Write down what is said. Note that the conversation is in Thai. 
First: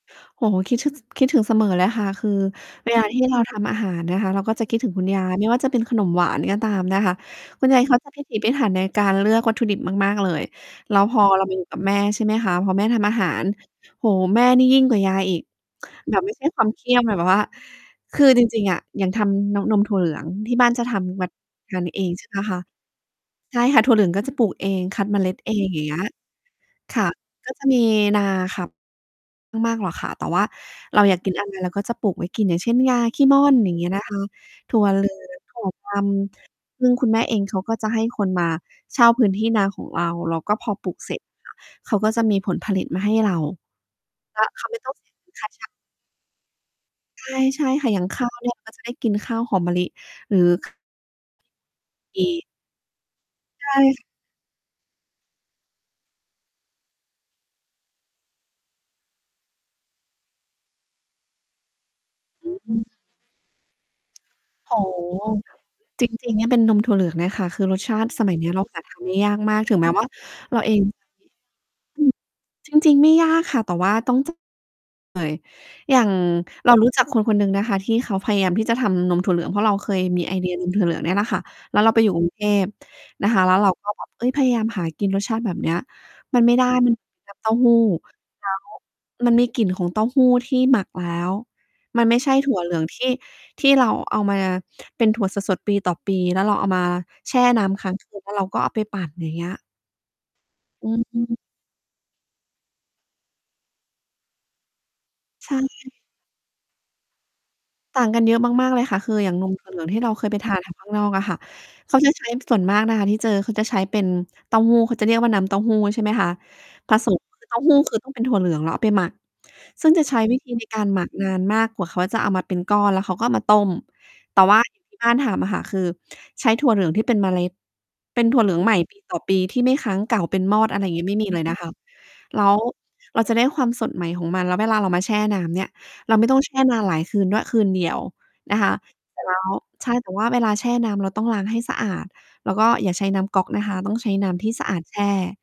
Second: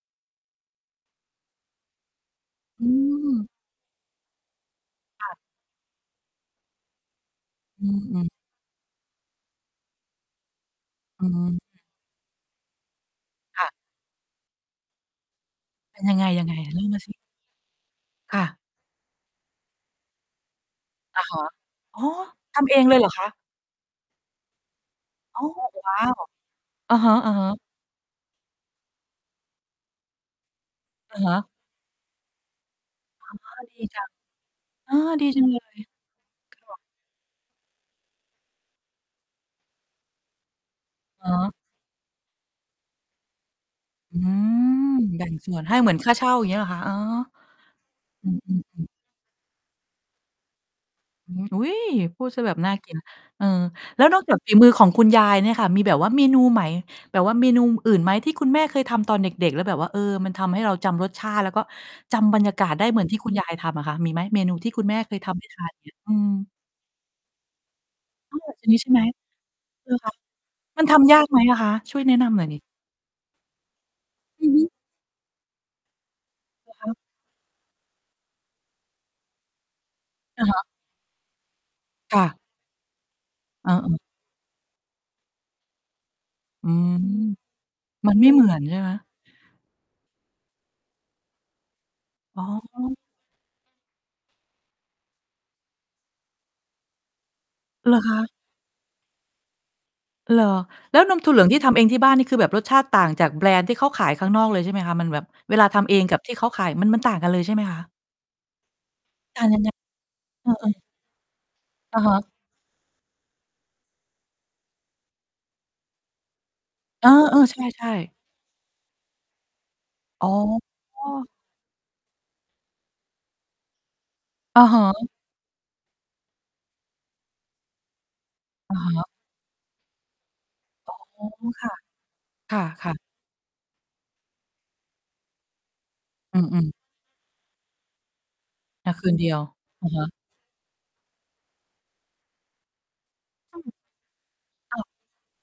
โอ้โฮ คิดถึง คิดถึงเสมอเลยค่ะ คือ อืเวลาที่เรา ม ทำอาหารนะคะ เราก็จะคิดถึงคุณยคา่ะ ย ไม่ว่าจะเป็นขนมหวานก็ตามนะคะ คุณยาอย ืเขาม จะ อืพิม ถีพิถันในการเลือกวัตถุดิบมาก ๆ เลย แล้วพออ ืเรามาอยู่ กับม แม่ ใช่ไหมคะ พอแม่ทำอาหาร ค่ะ โอ้โฮ แม่นี่ยิ่งกว่ายายอีก เป็นยแับงไบ ง? ไม่ใยชั่งไง? ความเลเ่คา ี่มยามสิ อะ แบบว่า คือ คจ่ะ ริง ๆ อะ อย่างทำนม นมถั่วเหลืองที่บ้านจะทอำแะบบ ฮะ ทานอเ๋ออ ง ใช่ ไหมคทะ? ำเองเลยเหรอคะ? ใช่ค่ะ ถั่วเหลืองก็จะปลูกเอง คัดเมล็ดอ๋อ เอง อย่างวเง้ี้าย ว อะค่ะ ฮะ ก็ๆ จะมีนาขับ ไม่มากหรอกค่ะ แต่ว่าเราออยาะกฮกิน ะ อะไร เราก็จะปลูกไว้กิน อย่างเช่น งาขี้ม่ออ๋นอ อย่ดางเงีี้ยจนัะง คะ อ้อ ดีจัง ถเลั่ว เย สะหลือง ถั่วดดวก ำ ซึ่งคุณแม่เองเขาก็จะให้คนมาเช่าพื้นที่นาของเรา แล้วก็พอปลูกเสร็จ อ๋อ เขาก็จะมีผลผลิตมาให้เรา อืแล้วเขาไม่ต้ม องเสียแบเ่งิงนค่สา่วนจ้าง ให้เหมือนค่าเช่าอย่างเงี้ยเหรอคะ? อ๋อ ใช่ ใช่ค่ะ อย่าง ขอ้ืาวอ เนีอ่ืยอ ก็อจืะ อ ได้กินข้าวหอมมะลิ หรือ อืม อุ๊ย! พูดเสียแบบน่ากิน เออ ใชแล่ ้วนอกจากฝีมือของคุณยายเนี่ยค่ะ มีแบบว่าเมนูไหม แบบว่าเมนูอื่นไหมที่คุณแม่เคยทำตอนเด็ก ๆ แล้วแบบว่า เออ มันทำให้เราจำรสชาติ แล้วก็จำบรรอยากาืศไอ ด้เหมือนที่คุณยายทำอะค่ะ มีไหม? เมนูทีโ่อ้คุณแมโ่ฮ เคยทำ ให้ทาน อย่างเงี้ย จอืริง ๆ เนี่ยม เป็นนมถั่วเหลืองเนี่ยค่ะ คือ รสชาติสมอั้ยอ เนี้ยเรา นีห้าใช่ทไหาม? น ได้ยากมาก ถึงแม้ ว่า เราเอมง ันอืทม ำยากไหมอะคะ? ช่วยแนะนำหน่อย สิ จริง ๆ ไม่ยากค่ะ แต่ว่าต้อง เลย อือฮึ อย่าง เอราะฮรู้ะ จักคน คนหนึ่งนะคะ ที่เขาพยายามที่จะทำนมถั่วเหลือง เพราะเราเคยมีไออเะดีฮยะ นมถั่วเหลืองเนี่ยแหละค่ะ แล้วเราไปอยูค่ ก่รุง กระ ุงเทพนะคะ แล้วเอรา า เกอ็อ แบบ เอ๊ย พยายามหากินรสชาติแบบเนี้ย มันไม่ไดอ้ ืมม ัน น้ำเต้าหู้ มันไม่เหแมลื้อนว ใช่ไหม? มันมีกลิ่นของเต้าหู้ที่หมักแล้ว มันไม่ใช่อ๋ถั่วเหลืองอ ที่ ที่เราเอามาเป็นถั่วสด ๆ ปีต่อปี แล้วเราเอามาแช่น้ำค้เหารงอคคืน ะ? แล้วเราก็เอาไปปั่นอย่างเงี้ย เหรอ? อแล้วนมถืั่วม เหลืองที่ทำเองที่บ้าน นี่คือแบบรสชาติต่างจากแบรนด์ที่เขาขายข้างนอกเลยใช่ไหมคะ? มันแบบ ใชเวลาทำเ่ องกับที่เขาขายมัน มันต่างกันเลยใช่ไหมคะ? ต่างกันเยอะมาก ๆ เลยค่ะ คือ อย่างต่านงม ยัถงัไง? ่วเหลืองที่เราเคยไปเอทอ าน เอกัน อ ข้างนอกอะค่ะ เขอาะจฮะะ ใช้ ส่วนมากนะคะที่เจอ เขาจะใช้เป็นเต้าหู้ เขาจะเรียกว่า น้ำเต้าหู้ใช่ไหมคะ? ผเอสอ ม กเ็ออ คือ เตใ้ชา่ หู้ ใชคือต้อ่ งเป็นถั่วเหลืองแล้วเอาไปหมัก ซึ่งจะใช้ อ๋อ วิธี ในการหมักนานมาก กว่าเขาจะเอามาเป็นก้อน แล้วเขาก็เอามาต้ม แต่ว่อา ะอฮย่างที่ ะ บ้านทำอะค่ะ คือ ใช้ถั่วเหลืองที่เป็นเมล็ด เป็นถั่วเหลืองใหอม่ ะฮปี ะ ต่อปีที่ไม่ค้างเก่า เป็นมอด อะไรออย่๋าอ งงี้ ไม่มีเลยนะคค่ะ ะ แล้วค่ะ ๆ เราจะได้ความสดใหม่ของมัน แล้วเวลาเรามาแช่น้ำเนี่ย เราไม่ต้อืองอ แชอ่ือ นานหลายคืนด้วย คืนเดียวนะคะ อา คืนเสรเ็ดจีแลยว ้ว อใชะ่ ฮแต่ะ ว่าเวลาแช่น้ำเราต้องล้างให้สะอาด แล้วก็อย่าใช้น้ำก๊อกอืนะม คะ ต้องใช้น้ำที่สะอค่าดะ แช่